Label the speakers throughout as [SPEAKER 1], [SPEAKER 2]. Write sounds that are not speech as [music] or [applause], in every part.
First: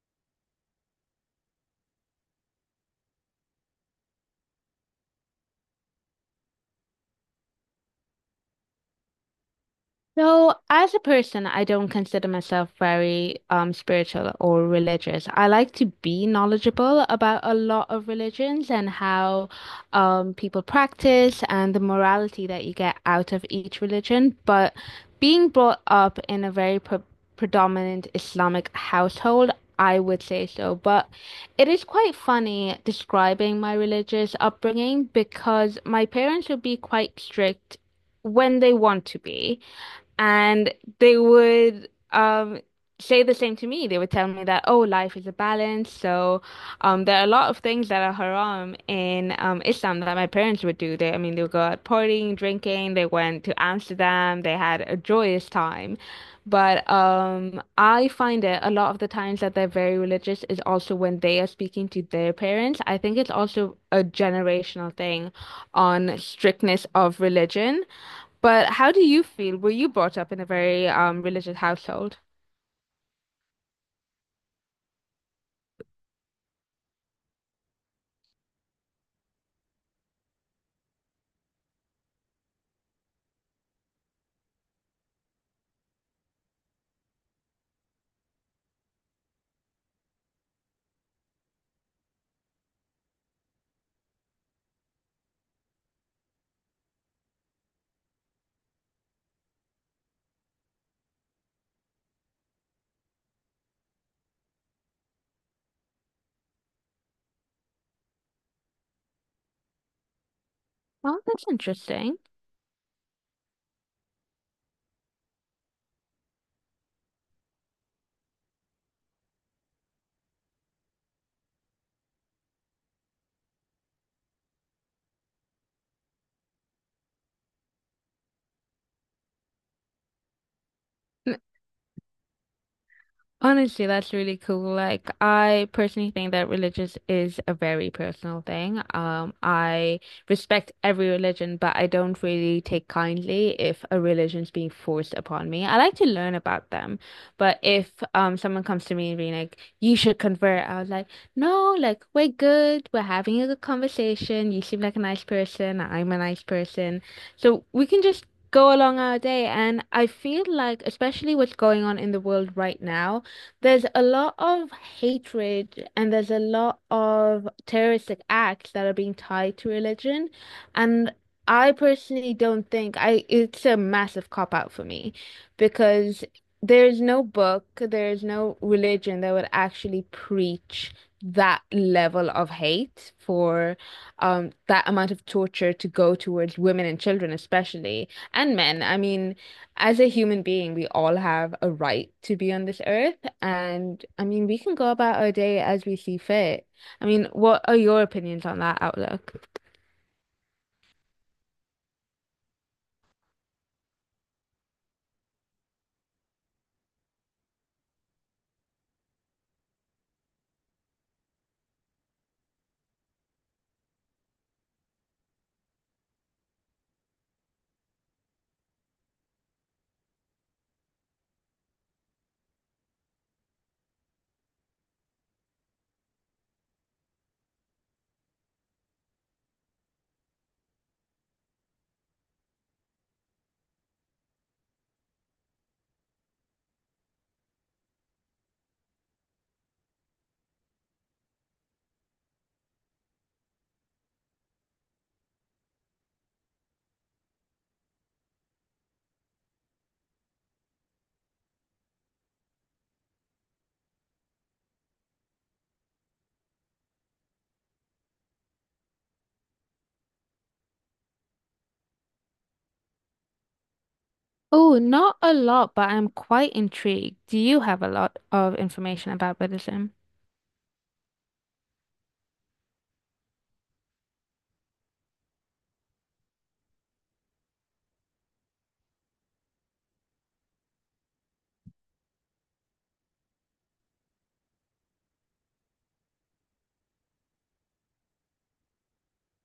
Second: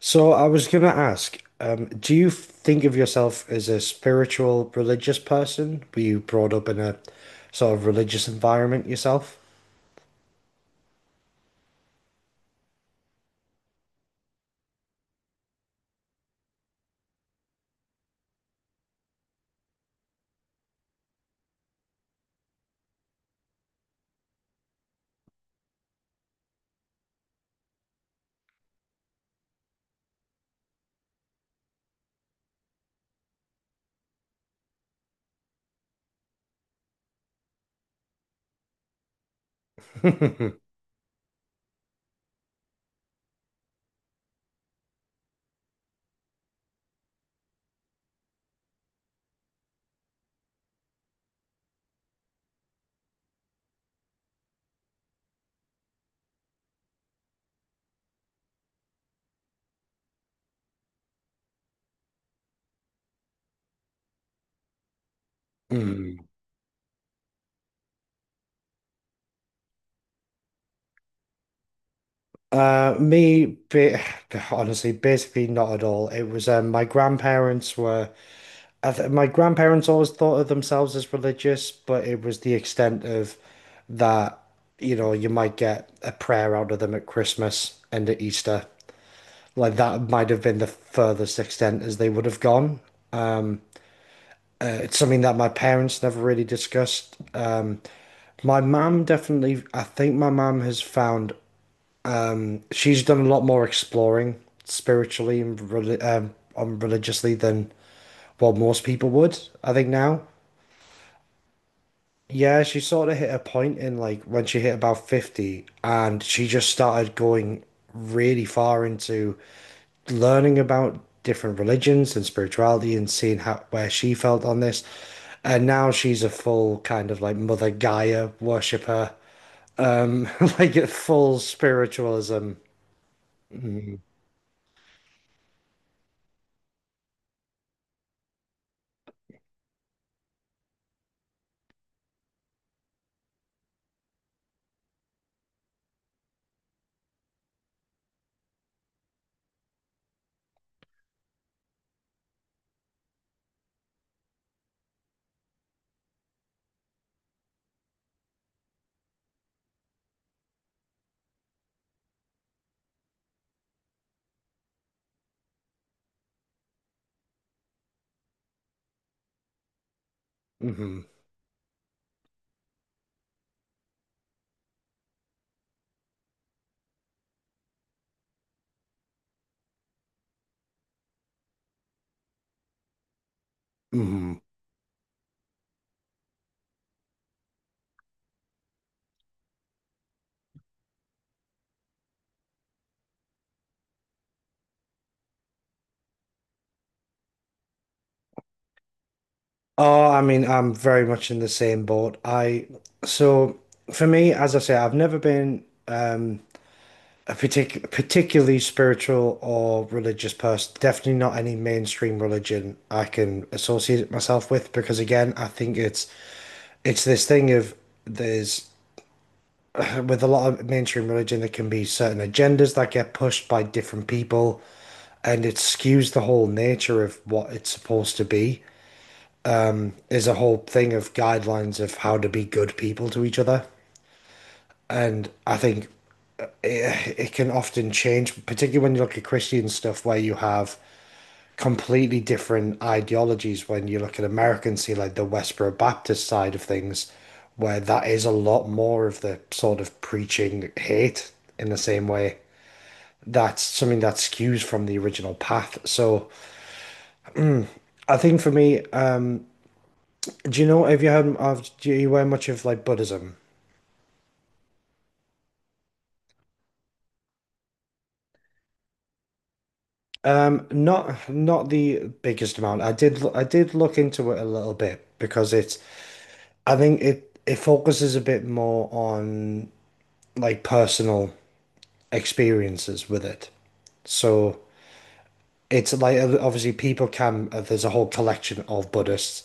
[SPEAKER 1] So I was gonna ask, do you think of yourself as a spiritual, religious person? Were you brought up in a sort of religious environment yourself?
[SPEAKER 2] So, as a person, I don't consider myself very spiritual or religious. I like to be knowledgeable about a lot of religions and how people practice and the morality that you get out of each religion. But being brought up in a very predominant Islamic household, I would say so. But it is quite funny describing my religious upbringing because my parents would be quite strict when they want to be.
[SPEAKER 1] [laughs]
[SPEAKER 2] And they would say the same to me. They would tell me that, oh, life is a balance. So there are a lot of things that are haram in Islam that my parents would do. They, they would go out partying, drinking. They went to Amsterdam. They had a joyous time. But I find it a lot of the times that they're very religious is also when they are speaking to their parents. I think it's also a generational thing
[SPEAKER 1] Hmm.
[SPEAKER 2] on strictness of religion. But how do you feel? Were you brought up in a very religious household?
[SPEAKER 1] Me, ba honestly, basically not at all. It was my grandparents were. I th My grandparents always thought of themselves as religious, but it was the extent of that. You know, you might get a prayer out of them at Christmas and at Easter. Like that might have been the furthest extent as they would have gone. It's something that my parents never really discussed. My mum definitely, I think my mum has found she's done a lot more exploring spiritually and religiously than what most people would, I think now.
[SPEAKER 2] Oh, that's interesting.
[SPEAKER 1] Yeah, she sort of hit a point in like when she hit about 50 and she just started going really far into learning about different religions and spirituality and seeing how where she felt on this. And now she's a full kind of like Mother Gaia worshiper, [laughs] like a full spiritualism.
[SPEAKER 2] Honestly, that's really cool. Like, I personally think that religious is a very personal thing. I respect every religion, but I don't really take kindly if a religion's being forced upon me. I like to learn about them, but if someone comes to me and being like, "You should convert," I was like, "No, like we're good. We're having a good conversation. You seem like a nice person. I'm a nice person, so we can just." Go along our day, and I feel like, especially what's going on in the world right now there's a lot of hatred and there's a lot of terroristic acts that are being tied to religion.
[SPEAKER 1] Hmm.
[SPEAKER 2] And I personally don't think I it's a massive cop out for me because there's no book, there's no religion that would actually preach that level of hate for
[SPEAKER 1] Hmm.
[SPEAKER 2] that amount of torture to go towards women and children especially and men. I mean as a human being, we all have a right to be on this earth. And I mean, we can go about our day as we see fit. I mean, what are your opinions on that outlook?
[SPEAKER 1] Oh, I mean, I'm very much in the same boat. I so for me, as I say, I've never been a particularly spiritual or religious person. Definitely not any mainstream religion I can associate myself with, because again, I think it's this thing of there's with a lot of mainstream religion there can be certain agendas that get pushed by different people, and it skews the whole nature of what it's supposed to be. There's a whole thing of guidelines of how to be good people to each other, and I think it can often change, particularly when you look at Christian stuff where you have completely different ideologies, when you look at America and see like the Westboro Baptist side of things, where that is a lot more of the sort of preaching hate in the same way. That's something that skews from the original path. So I think for me, do you know have you heard of do you wear much of like Buddhism?
[SPEAKER 2] Oh, not a lot, but I'm quite intrigued. Do you have a lot of information about Buddhism?
[SPEAKER 1] Not not the biggest amount. I did look into it a little bit because it's I think it it focuses a bit more on like personal experiences with it. So it's like obviously people can there's a whole collection of Buddhists,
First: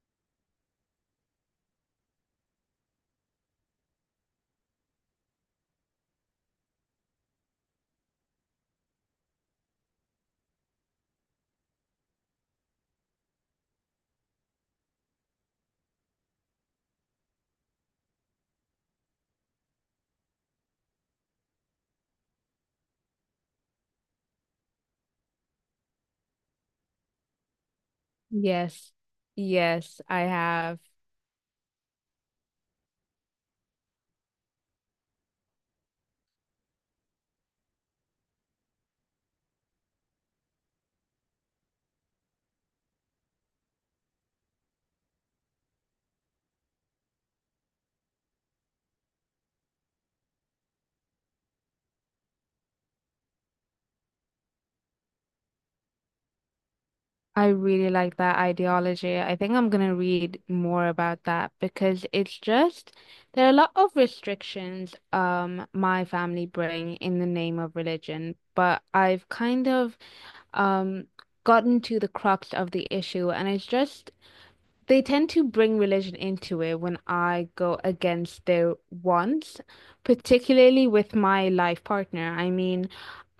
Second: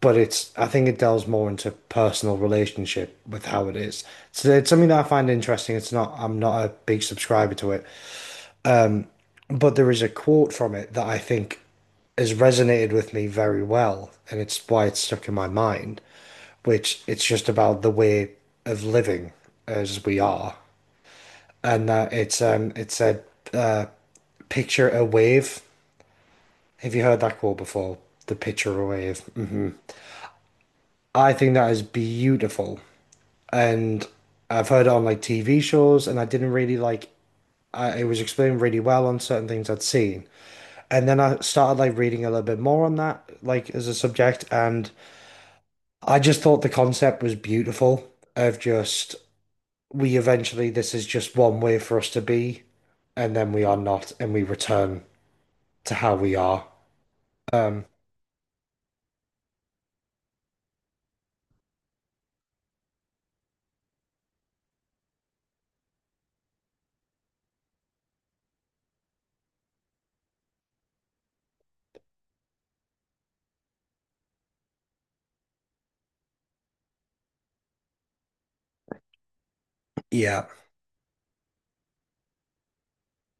[SPEAKER 1] but it's I think it delves more into personal relationship with how it is. So it's something that I find interesting. It's not I'm not a big subscriber to it, but there is a quote from it that I think has resonated with me very well, and it's why it's stuck in my mind, which it's just about the way of living as we are. And that it's it said picture a wave. Have you heard that quote before? The picture
[SPEAKER 2] Yes,
[SPEAKER 1] away is. Mm.
[SPEAKER 2] yes, I have.
[SPEAKER 1] I think that is beautiful. And I've heard it on like TV shows, and I didn't really like I, it was explained really well on certain things I'd seen. And then I started like reading a little bit more on that, like as a subject, and I just thought the concept was beautiful of just we eventually this is just one way for us to be, and then we are not, and we return to how we are.
[SPEAKER 2] I
[SPEAKER 1] Um,
[SPEAKER 2] really like that ideology. I think I'm gonna read more about that because it's just there are a lot of restrictions my family bring in the name of religion, but I've kind of um gotten to the crux of the issue and it's just they tend to bring religion into it when I go against their wants,
[SPEAKER 1] yeah.
[SPEAKER 2] particularly with my life partner. I mean,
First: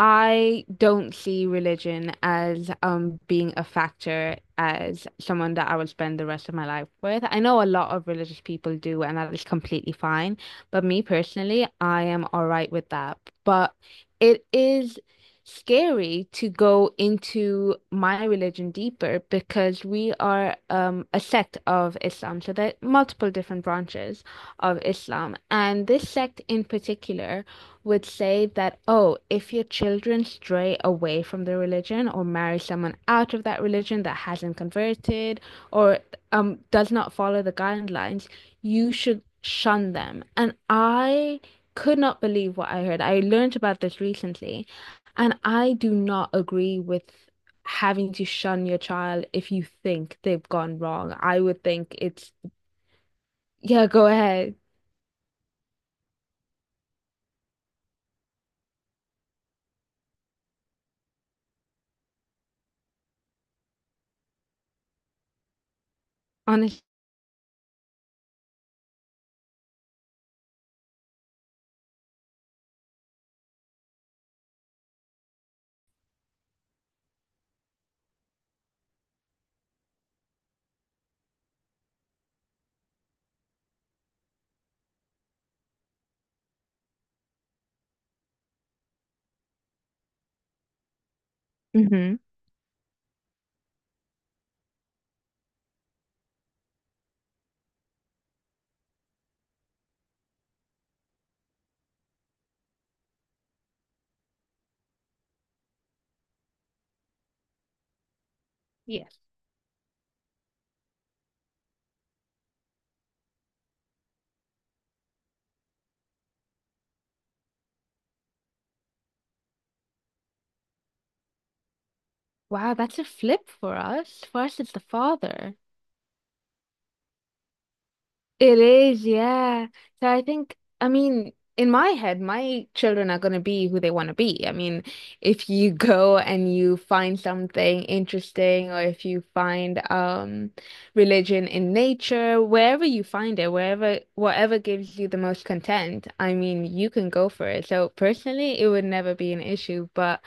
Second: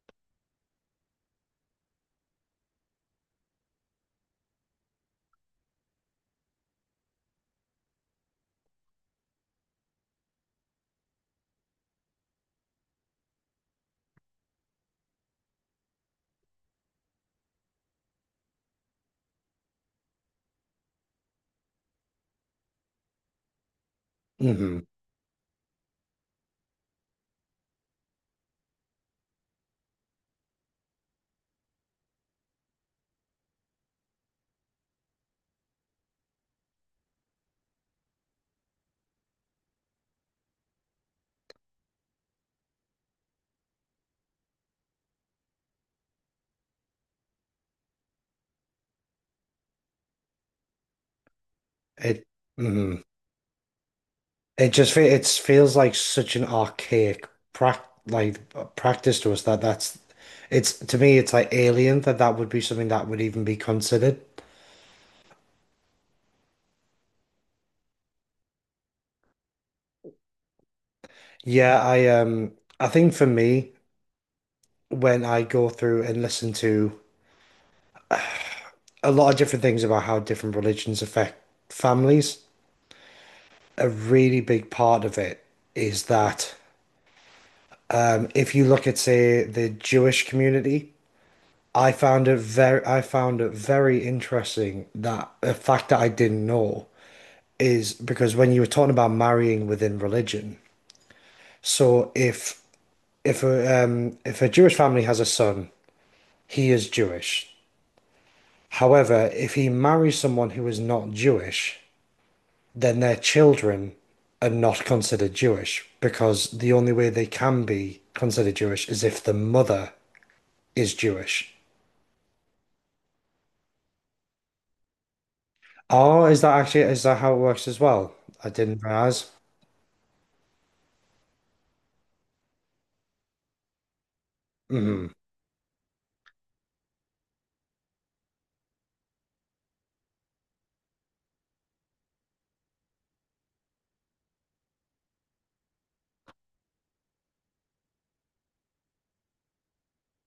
[SPEAKER 2] I don't see religion as being a factor as someone that I will spend the rest of my life with. I know a lot of religious people do, and that is completely fine. But me personally, I am all right with that. But it is scary to go into my religion deeper because we are a sect of Islam. So there are multiple different branches
[SPEAKER 1] Hmm.
[SPEAKER 2] of Islam. And this sect in particular would say that, oh, if your children stray away from the religion or marry someone out of that religion that hasn't converted or does not follow the guidelines, you should shun them. And I could not believe what I heard. I learned about this recently. And I do not agree with having to shun your child if you think they've gone wrong. I would think
[SPEAKER 1] It.
[SPEAKER 2] it's,
[SPEAKER 1] Mhm.
[SPEAKER 2] yeah, go ahead.
[SPEAKER 1] It just it feels like such an archaic practice to us that that's it's to me it's like alien that that would be something that would even be considered.
[SPEAKER 2] Honest.
[SPEAKER 1] Yeah, I think for me when I go through and listen to a lot of different things about how different religions affect families, a really big part of it is that if you look at say the Jewish community, I
[SPEAKER 2] Hmm.
[SPEAKER 1] found it very I found it very interesting that a fact that I didn't know is because when you were talking about marrying within religion, so if a Jewish family has a son, he is Jewish.
[SPEAKER 2] Yes.
[SPEAKER 1] However, if he marries someone who is not Jewish, then their children are not considered Jewish, because the only way they can be considered Jewish is if the mother is Jewish.
[SPEAKER 2] Wow, that's a flip for us. For us, it's the father.
[SPEAKER 1] Oh, is that actually is that how it works as well? I
[SPEAKER 2] It
[SPEAKER 1] didn't
[SPEAKER 2] is,
[SPEAKER 1] realize.
[SPEAKER 2] yeah. So I think, I mean, in my head, my children are going to be who they want to be. I mean,
[SPEAKER 1] Mm,
[SPEAKER 2] if you [laughs] go and you find something interesting, or if you find religion in nature, wherever you find it, wherever whatever gives you the most content, I mean, you can go for it. So personally, it would never be an issue, but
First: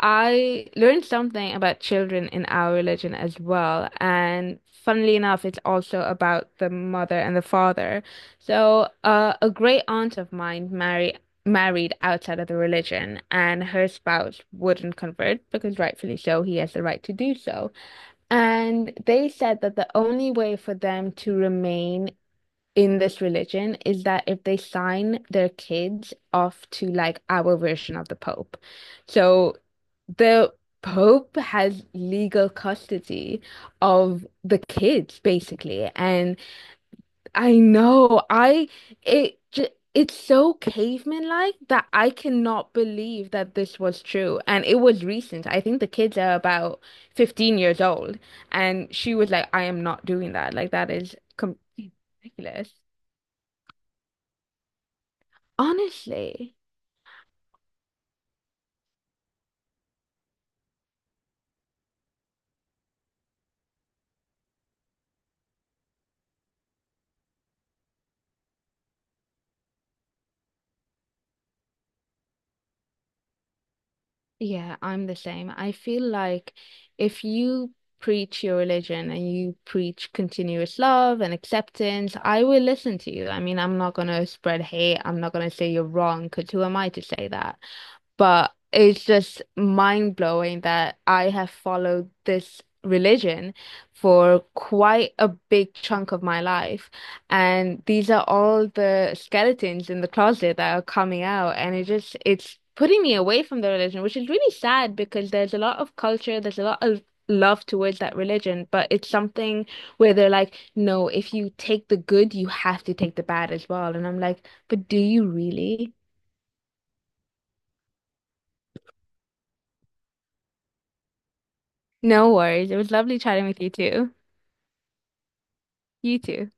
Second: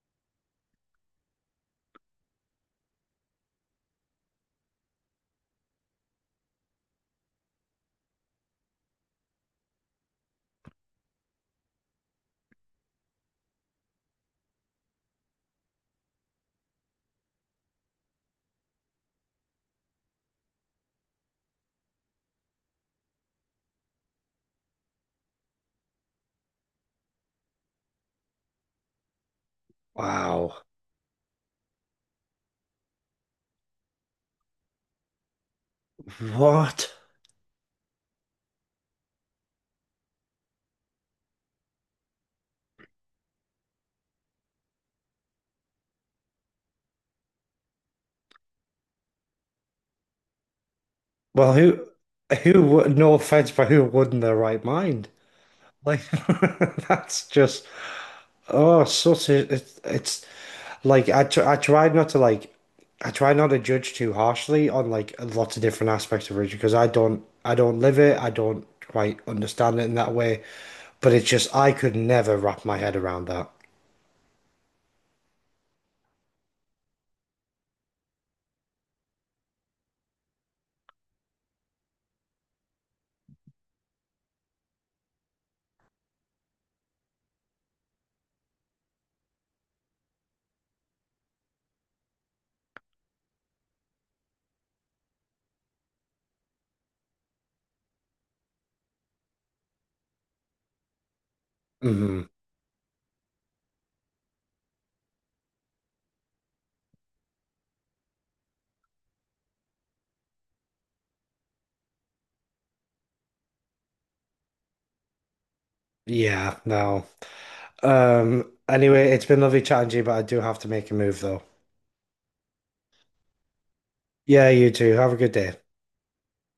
[SPEAKER 2] I learned something about children in our religion as well. And funnily enough, it's also about the mother and the father. So, a great aunt of mine married outside of the religion, and her spouse wouldn't convert because rightfully so, he has the right to do so. And they said that the only way for them to remain in this religion is that if they sign their kids off to like our version of the Pope. So the
[SPEAKER 1] wow.
[SPEAKER 2] Pope has legal custody of the kids basically. And
[SPEAKER 1] What?
[SPEAKER 2] I know I it ju- it's so caveman-like that I cannot believe that this was true. And it was recent. I think the kids are about 15 years old. And she was like, I am not doing that. Like, that is
[SPEAKER 1] Well,
[SPEAKER 2] completely
[SPEAKER 1] who
[SPEAKER 2] ridiculous.
[SPEAKER 1] would, no offense, but who would in their right mind? Like,
[SPEAKER 2] Honestly,
[SPEAKER 1] [laughs] that's just, oh, such a, it's like, I, tr I try not to like, I try not to judge too harshly on like lots of different aspects of religion, because I don't live it. I don't quite understand it in that way. But it's just, I could never wrap my head around that.
[SPEAKER 2] yeah, I'm the same. I feel like if you preach your religion and you preach continuous love and acceptance, I will listen to you. I mean, I'm not going to spread hate. I'm not going to say you're wrong, because who am I to say that? But it's just mind blowing that I have followed this religion for quite a big chunk of my life. And these are all the skeletons in the closet that are coming out. And it just,
[SPEAKER 1] Hmm.
[SPEAKER 2] it's putting me away from the religion, which is really sad because there's a lot of culture, there's a lot of love towards that religion, but it's something where they're like, no, if you take the good, you have to take the bad as well. And I'm like, but do you really?
[SPEAKER 1] Yeah, no. Anyway, it's been lovely chatting to you, but I do have to make a move though.
[SPEAKER 2] No worries. It was lovely chatting with you too.
[SPEAKER 1] Yeah, you too. Have a good day.
[SPEAKER 2] You too.